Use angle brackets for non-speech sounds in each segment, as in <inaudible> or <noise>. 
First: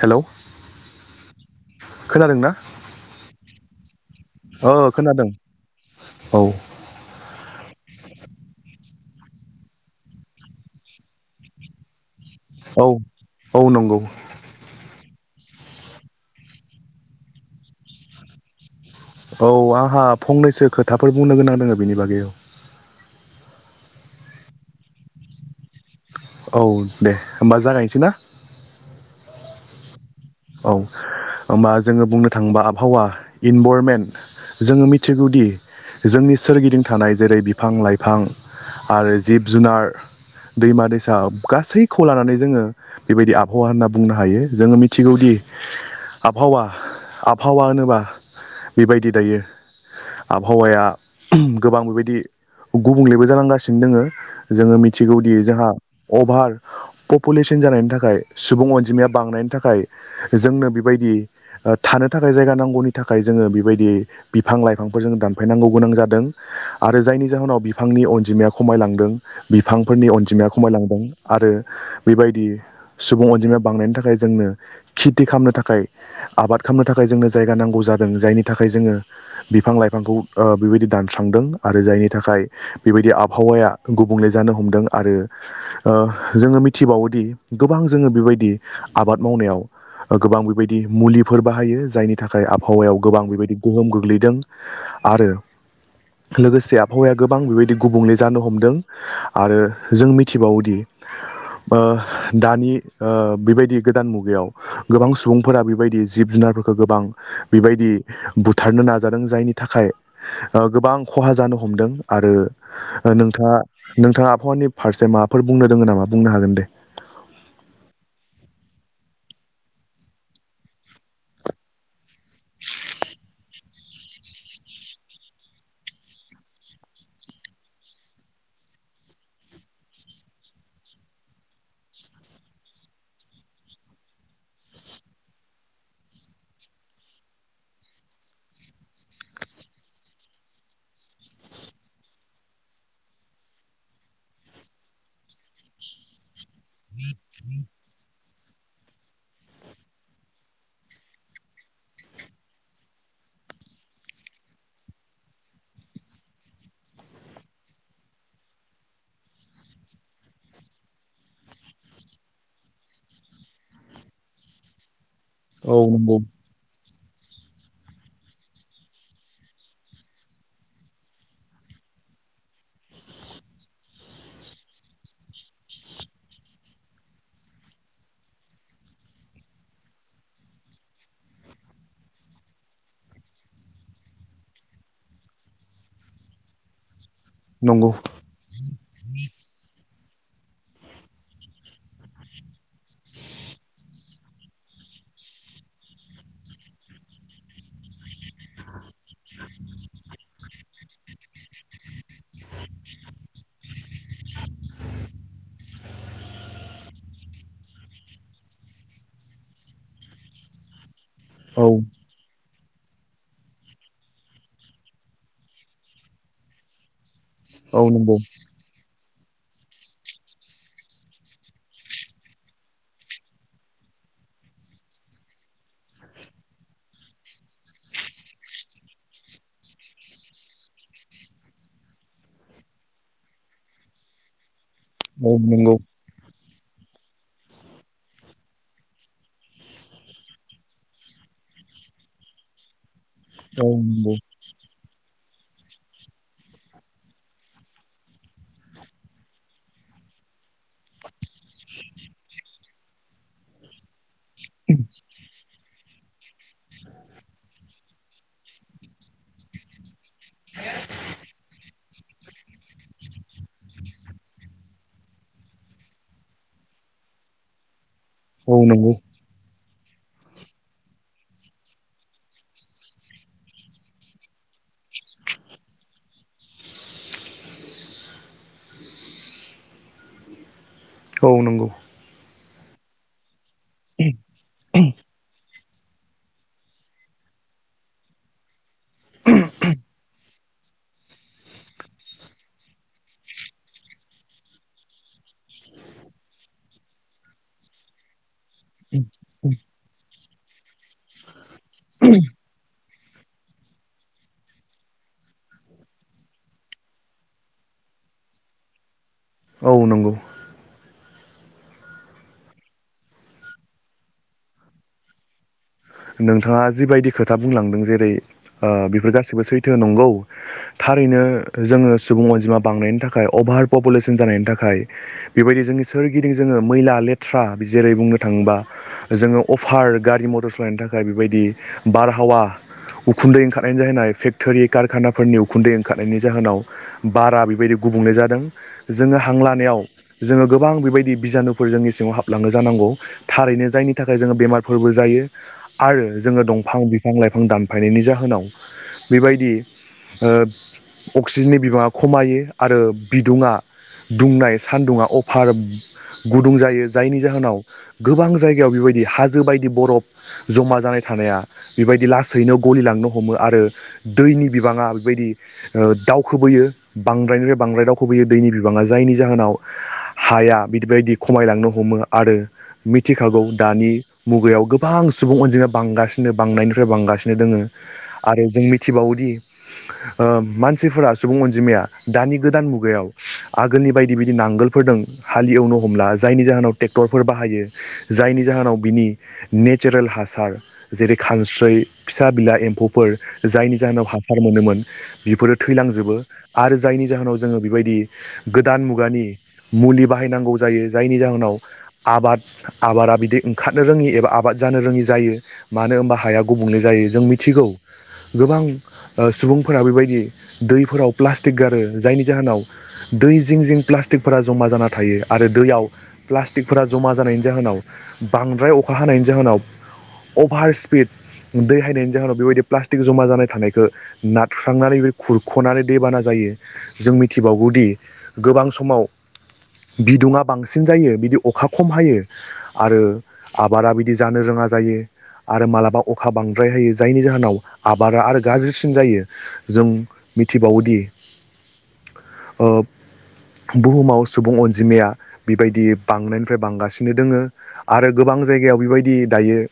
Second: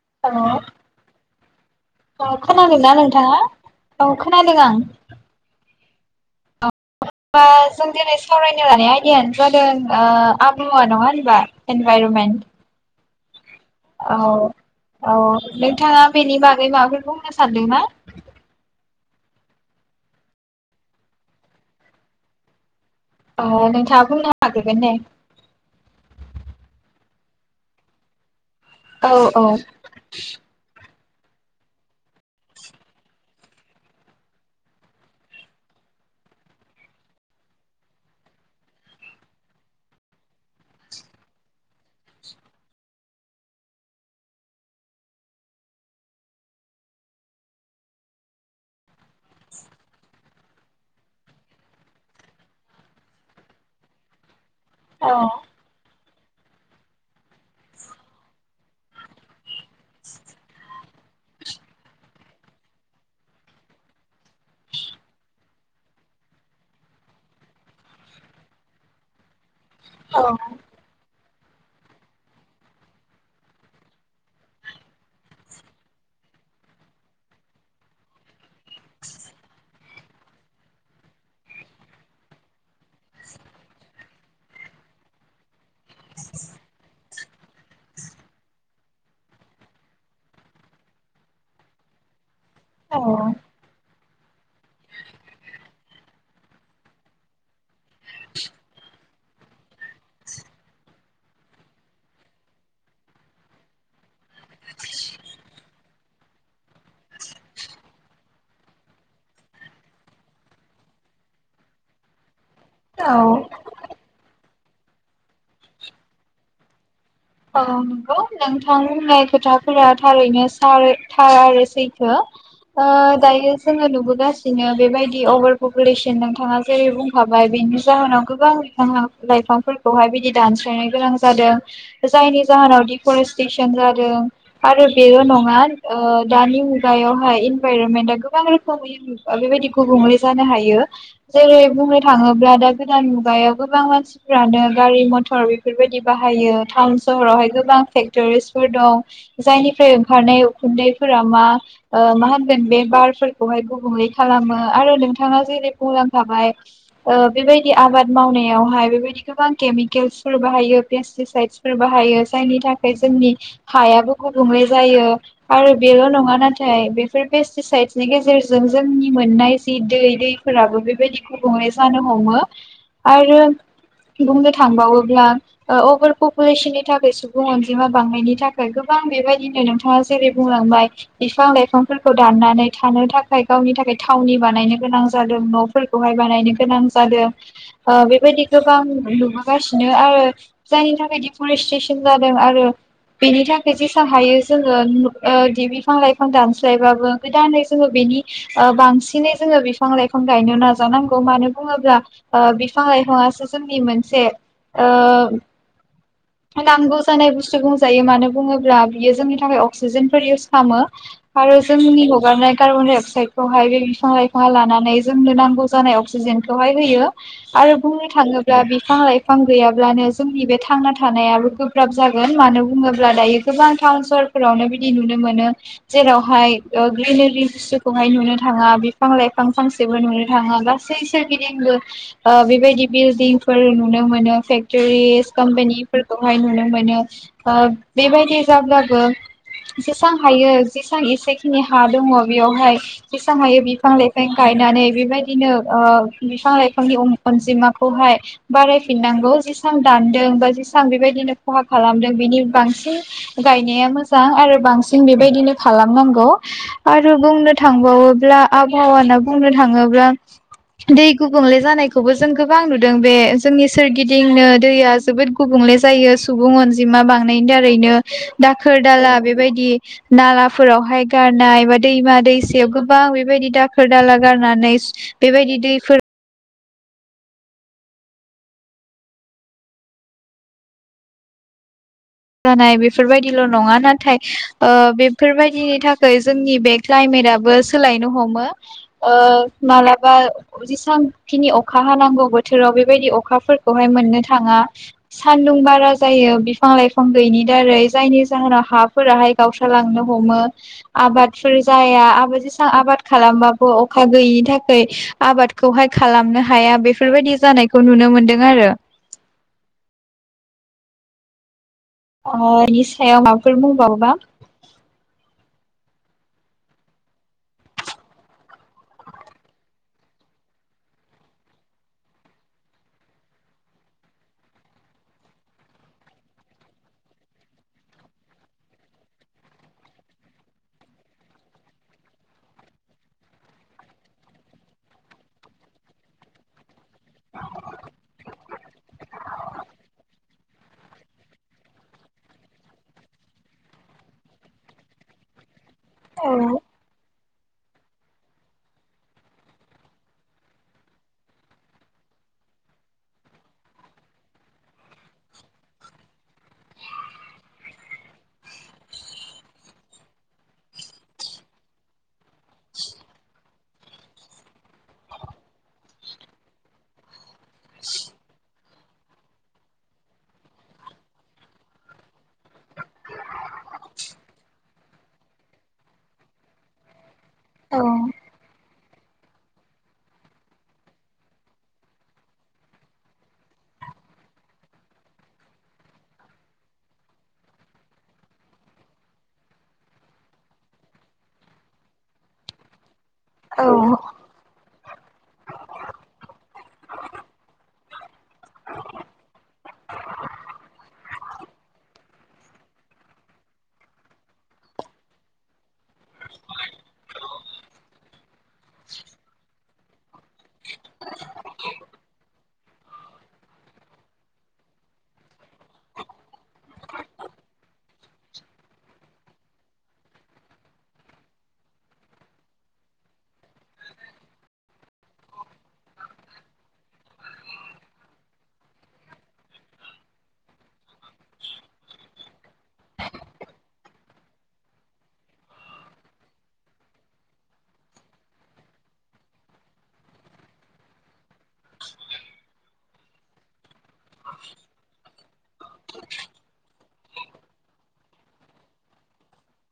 Hello अ खोनादोंना नोंथाङा? औ खोनादों ओ आं। खोनादों औ। ओ जों दिनै सावरायनो लानाय आयदायानो जादों ओ आबहावा नङा होनबा एनभाइरमेन्ट। औ औ नंगौ औ नोंथांङा बेनि बागै माबाफोर बुंनो सानदोंना। औ आंहा फंनैसो खोथाफोर बुंनो गोनां दंङो बेनि बागै औ औ नोंथांङा बुंनो हागोन दे औ दे होमबा जागायनोसै ना? औ औ औ होमबा जोंङो बुंनो थांङोबा आबहावा इनभरमेन्ट जोंङो मिथिगौदि जोंनि सोरगिदिं थानाय जेरै बिफां-लाइफां आरो जिब-जुनार, दैमा-दैसा गासैखौ लानानै जोंङो बेबायदि आबहावा होनना बुंनो हायो जोंङो मिथि सिगौदि आबहावा आबहावा होनोबा बेबायदि दायो आबहावाया गोबां बेबायदि गुबुंलेबो जानांगासिनो दोंङो। जोंङो औ मिथिगौदि जोंहा अभार पपुलेसन जानायनि थाखाय सुबुं अनजिमाया बांनायनि थाखाय जोंनो बेबायदि ओ थानो थाखाय जायगा नांगौनि थाखाय जोंङो बेबायदि बिफां-लाइफांफोर जों दानफायनांगौ गोनां जादों आरो जायनि जाहोनाव बिफांनि अनजिमाया खमायलांदों। बिफांफोरनि औ अनजिमाया खमायलांदों। आरो बेबायदि सुबुं अनजिमाया बांनायनि थाखाय जोंनो खेथि खालामनो थाखाय आबाद खालामनो थाखाय जोंनो जायगा नांगौ जादों। जायनि थाखाय जोंङो बिफां- लाइफांखौ ओ बेबायदि दानस्रांदों आरो जायनि थाखाय बेबायदि आबहावाया गुबुंले जानो हमदों। आरो जोंङो मिथिबावोदि गोबां जोंङो। बेबायदि आबाद मावनायाव गोबां बेबायदि मुलिफोर बाहायो जायनि था आबहावायाव गोबां बेबायदि गोहोम गो गोग्लैदों आरो लोगोसे आबहावाया गोबां बेबायदि गुबुंले जानो हमदों आरो जों मिथिबावोदि ओ दानि ओ बेबायदि गोदान मुगायाव गोबां सुबुंफोरा बेबायदि जिब-जुनारफोरखौ गोबां बेबायदि बुथारनो नाजादों जायनि थाखाय ओ गोबां खहा जानो हमदों आरो औ ओ नोंथांङा नोंथाङा आबहावानि फार्से माबाफोर बुंनो दोङो नामा बुंनो हागोन दे। औ नंगौ नोंथां बुंनाय खोथाफोरा थारैनो सा थार आरो सैथो। दायो जोङो नुबोगासिनो बेबायदि अभार पपुलेसन नोंथाङा जेरै बुंखाबाय बेनि जाहोनाव गोबां बिा लाइफांफोरखौहाय बिदि दानस्रायनो गोनां जादों। जायनि जाहोनाव दि करेस्टेसन जादों। आरो बेल' नङा ओ दानि मुगायावहाय इनभायरनमेन्टआ गोबां रोखोमनि बेबायदि गुबुंले जानो हायो। जेरै बुंनो थाङोब्ला दा गोदान मुगायाव गोबां मानसिफ्रानो गारि मथर बेफोरबायदि बाहायो। टाउन सहरावहाय गोबां फेक्टरिसफोर दं। जायनिफ्राय ओंखारनाय उखुन्दैफोरा मा ओ मा होनगोन बे बारफोरखौहाय गुबुंले खालामो। आरो नोंथाङा जेरै बुंलांखाबाय ओ बेबायदि आबाद मावनायावहाय बेबायदि गोबां केमिकेल्सफोर बाहायो पेसरिससायद फोर बाहायो जायनि थाखाय जोंनि हायाबो गुबुंले जायो। आरो औ बेल' नङा नाथाय बे पेरपेस्टिसायदनि गेजेरजों जोंनि मोननाय जि दै दैफोराबो बेबायदि गुबुंले जानो हमो। आरो बुंनो थांबावोब्ला ओ अबार खुख बैसोरनि थाखाय सुबुं अनजिमा बांनायनि थाखाय गोबां बेबायदिनो नोंथाङा जेरै बुंलांबाय बिफां लाइफांफोरखौ दाननानै थानो थाखाय गावनि थाखाय थावनि बानायनो गोनां जादों, न'फोरखौहाय बानायनो गोनां जादों। नंगौ ओ बे बायदिखौ गोबां नुबोगासिनो आरो जायनि थाखाय दि परिस्टेसन जादों आरो बेनि थाखाय जेसां हायो जोङो ओ दि बिफां लाइफां दानस्लायबाबो गोदानै जोङो बेनि ओ बांसिनै जोङो बिफां लाइफां गायनो नाजानांगौ मानो बुङोब्ला ओ बिफां लाइफाङासो जोंनि मोनसे ओ नांगौ जानाय बुस्थु बुंजायो। मानो बुङोब्ला बियो जोंनि थाखाय अक्सिजेन फोर इउस खामो। आरो औ जोंनि हगारनाय कार्बन डाइ अक्साइदखौहाय बे बिफां लाइफाङा लानानै जोंनो नांगौ जानाय अक्सिजेनखौहाय होयो। आरो औ बुंनो नंगौ थाङोब्ला बिफां लाइ फां गैयाब्लानो जोंनि बे थांना थानायाबो गोब्राब जागोन। मानो बुङोब्ला दायो गोबां टाउन सहरफोरावनो बिदि नुनो मोनो जेरावहाय ओ ग्रिनेरि बुस्तुखौहाय नुनो थाङा बिफां लाइफां फांसेबो नुनो थाङा। गासै सोरगिदिंबो ओ बेबायदि बिलडिंफोर नुनो मोनो फेख टुरिस औ नंगौ कमपानि फोरखौहाय नुनो मोनो। ओ बेबायदि जाब्लाबो जेसां हायो जेसां एसेखिनि हा दङ बेयावहाय जेसां हायो औ बिफां नंगौ लाइफां गायनानै बेबायदिनो ओ बिफां लाइफांनि अन-अनजिमाखौहाय बारायफिननांगौ जेसां दानदों बा जेसे बां बेबायदिनो खहा खालामदों। बेनि बांसिन गायनाया मोजां आरो बांसिन बेबायदिनो खालामनांगौ आरो बुंनो थांबावोब्ला आबहावा होना बुंनो थाङोब्ला दै गुबुंले जानायखौबो जों गोबां नुदों। बे जोंनि सोरगिदिंनो दैया जोबोद गुबुंले जायो सुबुं अनजिमा बांनायनि दारैनो। औ दाखोर नंगौ दाला बेबायदि नालाफोरावहाय गारनाय बा दैमा दैसायाव गोबां बेबायदि दाखोर दाला गारनानै बेबायदि दैफोर औ नंगौ जानाय बेफोरबायदिल' नङा नाथाय ओ बेफोरबायदिनि थाखाय जोंनि बे क्लाइमेराबो सोलायनो हमो। ओ मालाबा जेसांखिनि अखा हानांगौ बोथोराव बेबायदि अखाफोरखौहाय मोननो थाङा। सान्दुं बारा जायो बिफां लाइफ फां गैयिनि दारै जायनि जाहोनाव हाफोराहाय गावस्रालांनो हमो, आबादफोर जाया। आबाद जेसां आबाद खालामबाबो अखा गैयिनि थाखाय आबादखौहाय खालामनो हाया बेफोर बायदि जानायखौ नुनो मोनदों आरो औ नंगौ अ' इनि सायाव माबाफोर बुंबावोबा नोंथाङा जिबायदि खोथा बुंलांदों। जेरै ओ बेफोर गासिबो सैथो नंगौ। थारैनो जोङो सुबुं अनजिमा बांनायनि थाखाय अभार पपुलेसन जानायनि थाखाय बेबायदि जोंनि सोरगिदिं जोङो मैला लेथ्रा जेरै बुंनो थाङोबा जोङो अफार गारि मटर सालायनो था खाय बेबायदि बारहावा उखुन्दै ओंखारनायनि जाहोन फेक्टरि कारखानाफोरनि उखुन्दै ओंखारनायनि जाहोनाव बारा बेबायदि गुबुंले जादों। जोङो हांलानायाव जोङो गोबां बेबायदि बिजानुफोर जोंनि सिङाव हाबलाङो जानांगौ थारैनो जायनि थाखाय जोङो बेमारफोरबो जायो। आरो जोङो दंफां बिफ फां लाइफां दानफायनायनि जाहोनाव बेबायदि ओ अक्सिजेननि बिबाङा खमायो। आरो बिदुङा दुंनाय सानदुङा अफार गुदुं जायो। जायनि जाहोनाव गोबां जायगायाव बेबायदि हाजो बायदि बरफ ज'मा जानाय थानाया बेबायदि लासैनो गलिलांनो हमो आरो दैनि बिबाङा बेबायदि ओ दावखोबोयो बांद्रायनिफ्राय बांद्राय दावखोबोयो दैनि बिबाङा जायनि जाहोनाव हाया बिबायदि खमायलांनो हमो। आरो मिथिखागौ दानि मुगायाव गोबां सुबुं अनजिमाया बांगासिनो बांनायनिफ्राय बांगासिनो दोङो। आरो जों मिथिबावोदि ओ मानसिफोरा सुबुं अनजिमाया दानि गोदान मुगायाव आगोलनि बायदि बिदि नांगोलफोर हालएवनो हमला। जायनि जाहोनाव ट्रेक्टरफोर बाहायो जायनि जाहोनाव बिनि नेट सारेल हासार जेरै खानस्रै फिसा बिला एम्फौफोर जायनि औ जाहोनाव हासार ओ नुनोमोन बेफोरो थैलांजोबो आरो जायनि जाहोनाव जोङो बेबायदि गोदान मुगानि मुलि बाहायनांगौ जायो जायनि जाहोनाव आबाद आबादा बिदि ओंखारनो रोङि एबा आबाद जानो रोङि जायो मानो होनबा हाया गुबुंले जायो जों मिथिगौ गोबां ओ सुबुंफोरा बेबायदि दैफोराव प्लास्टिक गारो जायनि जाहोनाव दै जिं जिं प्लास्टिकफोरा जमा जाना थायो आरो दैयाव प्लास्टिकफोरा जमा जानायनि जाहोनाव बांद्राय अखा हानायनि जाहोनाव अभार स्पिड दै हायनायनि जाहोनाव बेबायदि प्लास्टिक जमा जानाय थानायखो नारख्रांनानै है खुरख'नानै दैबाना जायो जों मिथिबावगौदि गोबां समाव बिदुङा बांसिन जायो बिदि अखा खम हायो आरो आबादा बिद नि जानो रोङा जायो आरो मालाबा अखा बांद्राय हायो जायनि जाहोनाव आबाद आरो गाज्रिसिन जायो जों मिथिबावो दि ओ बुहुमाव सुबुं अनजिमाया बिबायदि बांनायनिफ्राय बांगासिनो दोङो आरो जायगायाव बेबायद दि दायो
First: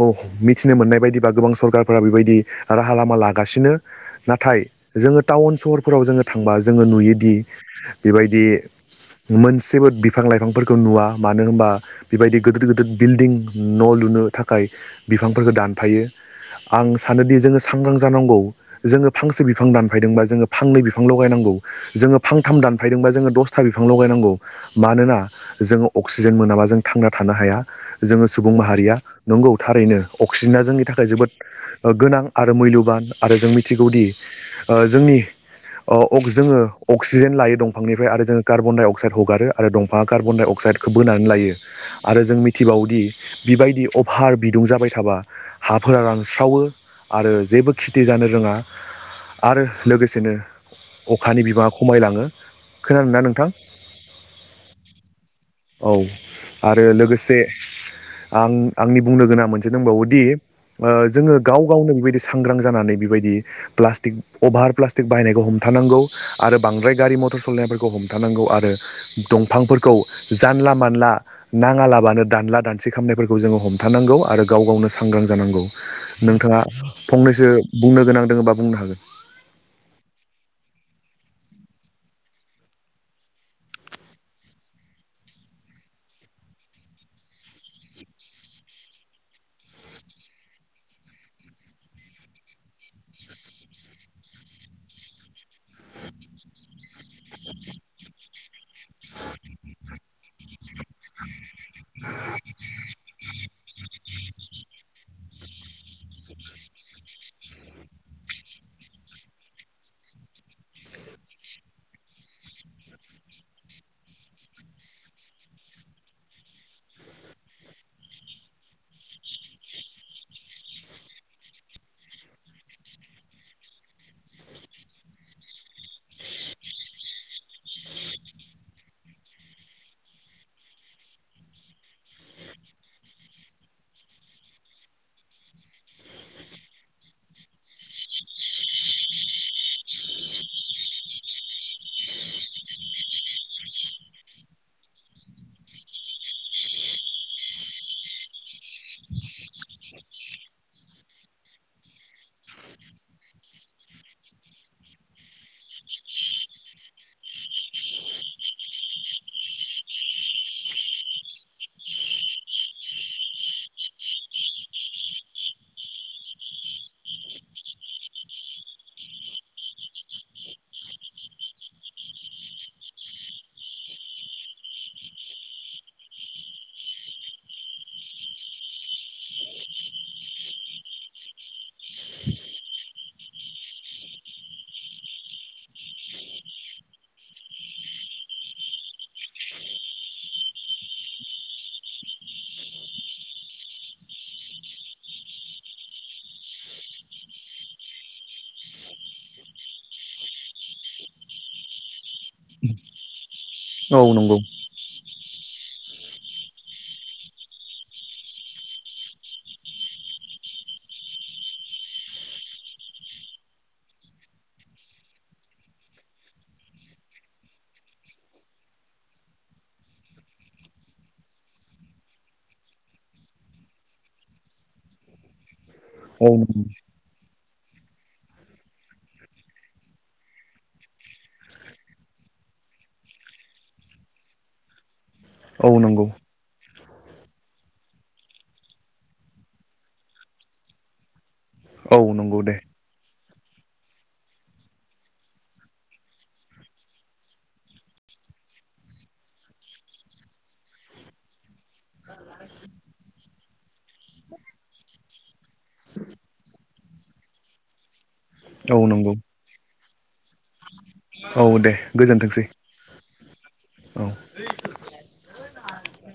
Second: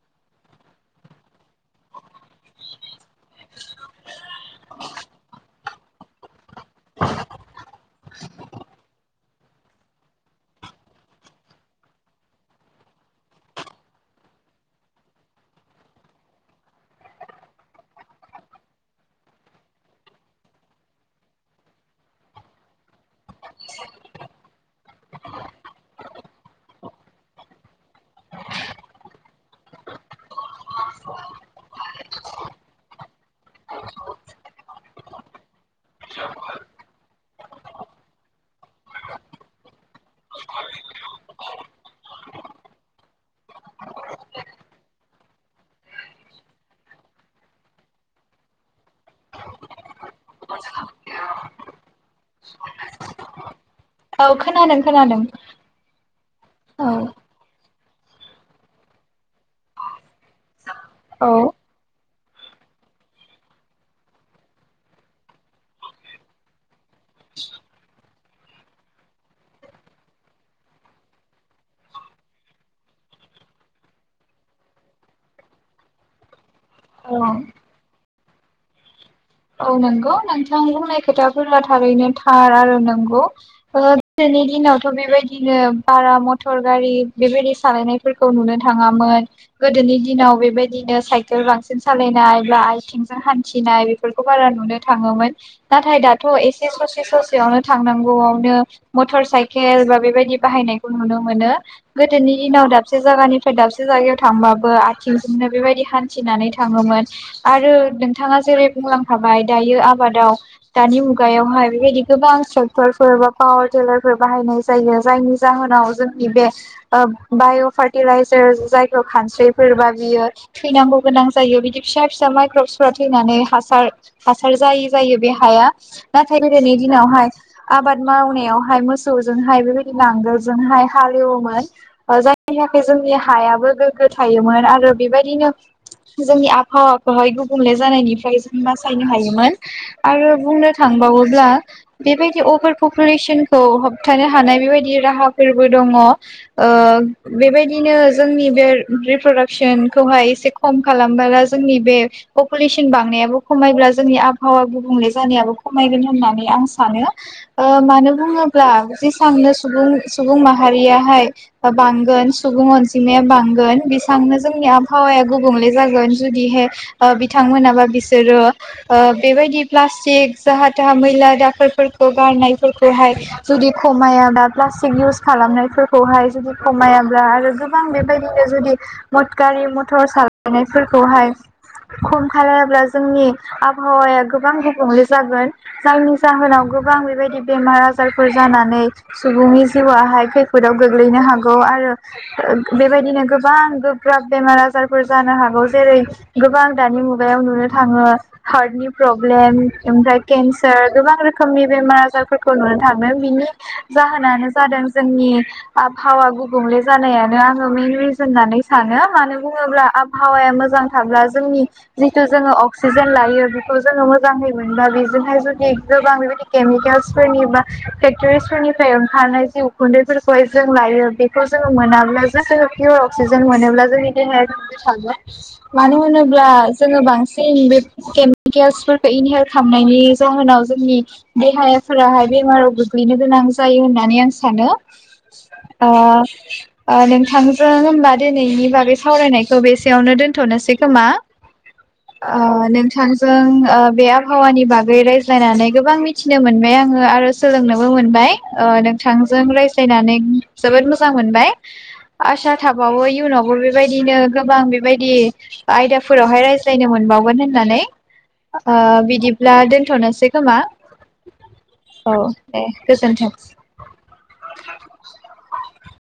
अ मिथिनो मोननाय बायदिबा गोबां सरखारफोरा बेबायदि राहा लामा लागासिनो नाथाय जोङो टाउन सहरफोराव जोङो थांबा जोङो नुयोदि बेबायदि मोनसेबो बिफां लाइफांफोरखौ नुवा मानो होनबा बेबायदि गोदोर गोदोर बिल्डिं न' लुनो थाखाय बिफांफोरखो दानफायो आं सानोदि जोङो सांग्रां जानांगौ जोङो फांसे बिफां दानफायदोंबा जोङो फांनै बिफां लगायनांगौ जोङो फांथाम दानफायदोंबा जोङो दसथा बिफां लगायनांगौ मानोना जोङो अक्सिजेन मोनाबा जों थांना थानो हाया जोङो स सुबुं माहारिया नंगौ थारैनो अक्सिजेना जोंनि थाखाय जोबोद ओ गोनां आरो मैल्यबान आरो जों मिथिगौदि ओ जोंनि अ जोङो अक्सिजेन लायो दंफांनिफ्राय आरो जोङो कार्बन डाइ अक्साइड हगारो आरो दंफाङा कार्बन डाइ अक्साइडखौ बोनानै लायो आरो जों मिथिबावोदि बिबायदि अभार बिदुं जाबाय थाबा हाफोरा रानस्रावो आरो जेबो खेथि जानो रोङा आरो लोगोसेनो अखानि बिबाङा खमायलाङो। खोनादोंना नोंथां? औ खोनादों खोनादों। औ आरो लोगोसे आं आंनि बुंनो गोनां मोनसे दंबावोदि ओ औ जोङो गाव गावनो बेबायदिस सांग्रां जानानै बेबायदि प्लास्टिक अभार प्लास्टिक बाहायनायखौ हमथानांगौ आरो बांद्राय गारि मथर सलायनायफोरखौ हमथानांगौ आरो दंफांफोरखौ जानला मानला नाङालाबानो दानला दान सि खामनायफोरखौ जोङो हमथानांगौ आरो गाव गावनो सांग्रां जानांगौ नोंथाङा औ फंनैसो बुंनो गोनां दोङोबा बुंनो हागोन? औ नंगौ नोंथां बुंनाय खोथाफोरा थारैनो थार आरो नंगौ ओद गोदोनि दिनावथ' बेबायदिनो बारा मथर गारि बेबायदि सालायनायफोरखौ नुनो थाङामोन गोदोनि दिनाव बेबायदिनो साइकेल बांसिन सालायनाय बा आयथिंजों हान्थिनाय बेफ फोरखौ बारा नुनो थाङोमोन नाथाय दाथ' एसे ससे ससेयावनो थांनांगौआवनो मथर साइकेल बा बेबायदि बाहायनायखौ नुनो मोनो गोदोनि दिनाव दाबसे जागानिफ्राय दाबसे जायगायाव थांबाबो आथिंजोंनो बेबायदि हान्थिनानै थाङोमोन आरो नोंथाङा जेरै बुंलांखाबाय दायो आबादाव दानि मुगायावहाय बेबायदि गोबां ट्रेक्टरफोर बा पावार टिलारफोर बाहायनाय जायो जायनि जाहोनाव जोंनि बे ओ बाय' फारटिलाइजार जायखौ खानस्रिफोरबा बियो थैनांगौ गोनां जायो बिदि फिसा फिसा माइक्रपसफोरा थैनानै हास सार हासार जायो जायो बे हाया नाथाय गोदोनि दिनावहाय आबाद मावनायावहाय मोसौजोंहाय बेबायदि नांगोलजोंहाय हालेवोमोन ओ जायनि थाखाय जोंनि हायाबो गोग्गो थायोमोन आरो बेबायदिनो जोंनि आबहावाखौहाय गुबुंले जानायनिफ्राय जो बासायनो हायोमोन आरो बुंनो थांबावोब्ला बेबायदि अभार पपुलेसनखौ होबथानो हानाय बेबायदि राहाफोरबो दङ ओ बेबायदिनो जोंनि बे रिप्रडाक्सनखौहाय एसे खम खालामबोला जोंनि बे पपुलेसन बांनायाबो खमायब्ला जोंनि आबहावा गुबुंले जानायाबो खमायगोन होननानै आं सानो ओ मानो बुङोब्ला जेसांनो सुबुं सुबुं माहारियाहाय ओ बांगोन सुबुं अनजिमाया बांगोन बेसांनो जोंनि आबहावाया गुबुंले जागोन जुदिहाय ओ बिथांमोनाबा बिस सोरो ओ बेबायदि प्लास्टिक जाहा थाहा मैला दाखोरफोरखौ गारनायफोरखौहाय जुदि खमायाब्ला प्लास्टिक इउस खालामनायफोरखौहाय जुदि खमायाब्ला आरो गोबां बेबायदिनो जुदि मथ गारि मथर सालायनायफोरखौहाय खम खालामब्ला ज जोंनि आबहावाया गोबां गुबुंले जागोन जायनि जाहोनाव गोबां बेबायदि बेमार आजारफोर जानानै सुबुंनि जिवाहाय खैफोदाव गोग्लैनो हागौ आरो ओ गो बेबायदिनो गोबां गोब्राब बेमार आजारफोर जानो हागौ जेरै गोबां दानि मुगायाव नुनो थाङो हार्टनि प्रब्लेम ओमफ्राय केन्सार गोबां रोखोमनि बेमार आजारफोरखौ नुनो थाङो बिनि औ नंगौ जाहोनानो जादों जोंनि आबहावा गुबुंले जानायानो आङो मेन रिजोन होननानै सानो मानो बुङोब्ला आबहावाया मोजां थाब्ला जोंनि जिटु जोङो अक अक्सिजेन लायो बेखौ जोङो मोजाङै मोनोबा बेजोंहाय जुदि गोबां बेबायदि केमिकेल्सफोरनि बा फेक्ट'रिसफोरनिफ्राय ओंखारनाय जि उखुन्दैफोरखौहाय जों लायो बेखौ जोङो मोनाब्ला <unintelligible> जिउआव पियर अक्सिजेन मोनोब्ला जोंनि देहाया थागोन मानो औ होनोब्ला नंगौ जोङो बांस जिं बेब केम कियेल्सफोरखो इनिहेल खामनायनि जाहोनाव जोंनि देहाफोराहाय बेमाराव गोग्लैनो गोनां जायो होननानै आं सानो औ ओ नंगौ ओ नोंथांजों होनबा दिनैनि बागै सावरायनायखौ बेसेयावनो दोनथ'नोसै खोमा? औ नंगौ दे ओ नोंथांजों ओ बे आबहावानि बागै रायज्लायनानै गोबां मिथिनो मोनबाय आङो आरो सोलोंनोबो मोनबाय ओ नोंथांजों रायज्लायनानै जोबोद मोजां मोनबाय आसा थाबावो इयुनावबो बेबायदिनो गोबां बेबायदि आयदाफोरावहाय रायज जायनो मोनबावगोन होननानै ओ औ नंगौ बिदिब्ला दोन थ'नोसै खोमा औ दे औ गोजोनथोंसै दे गोजोनथों। औ <unintelligible>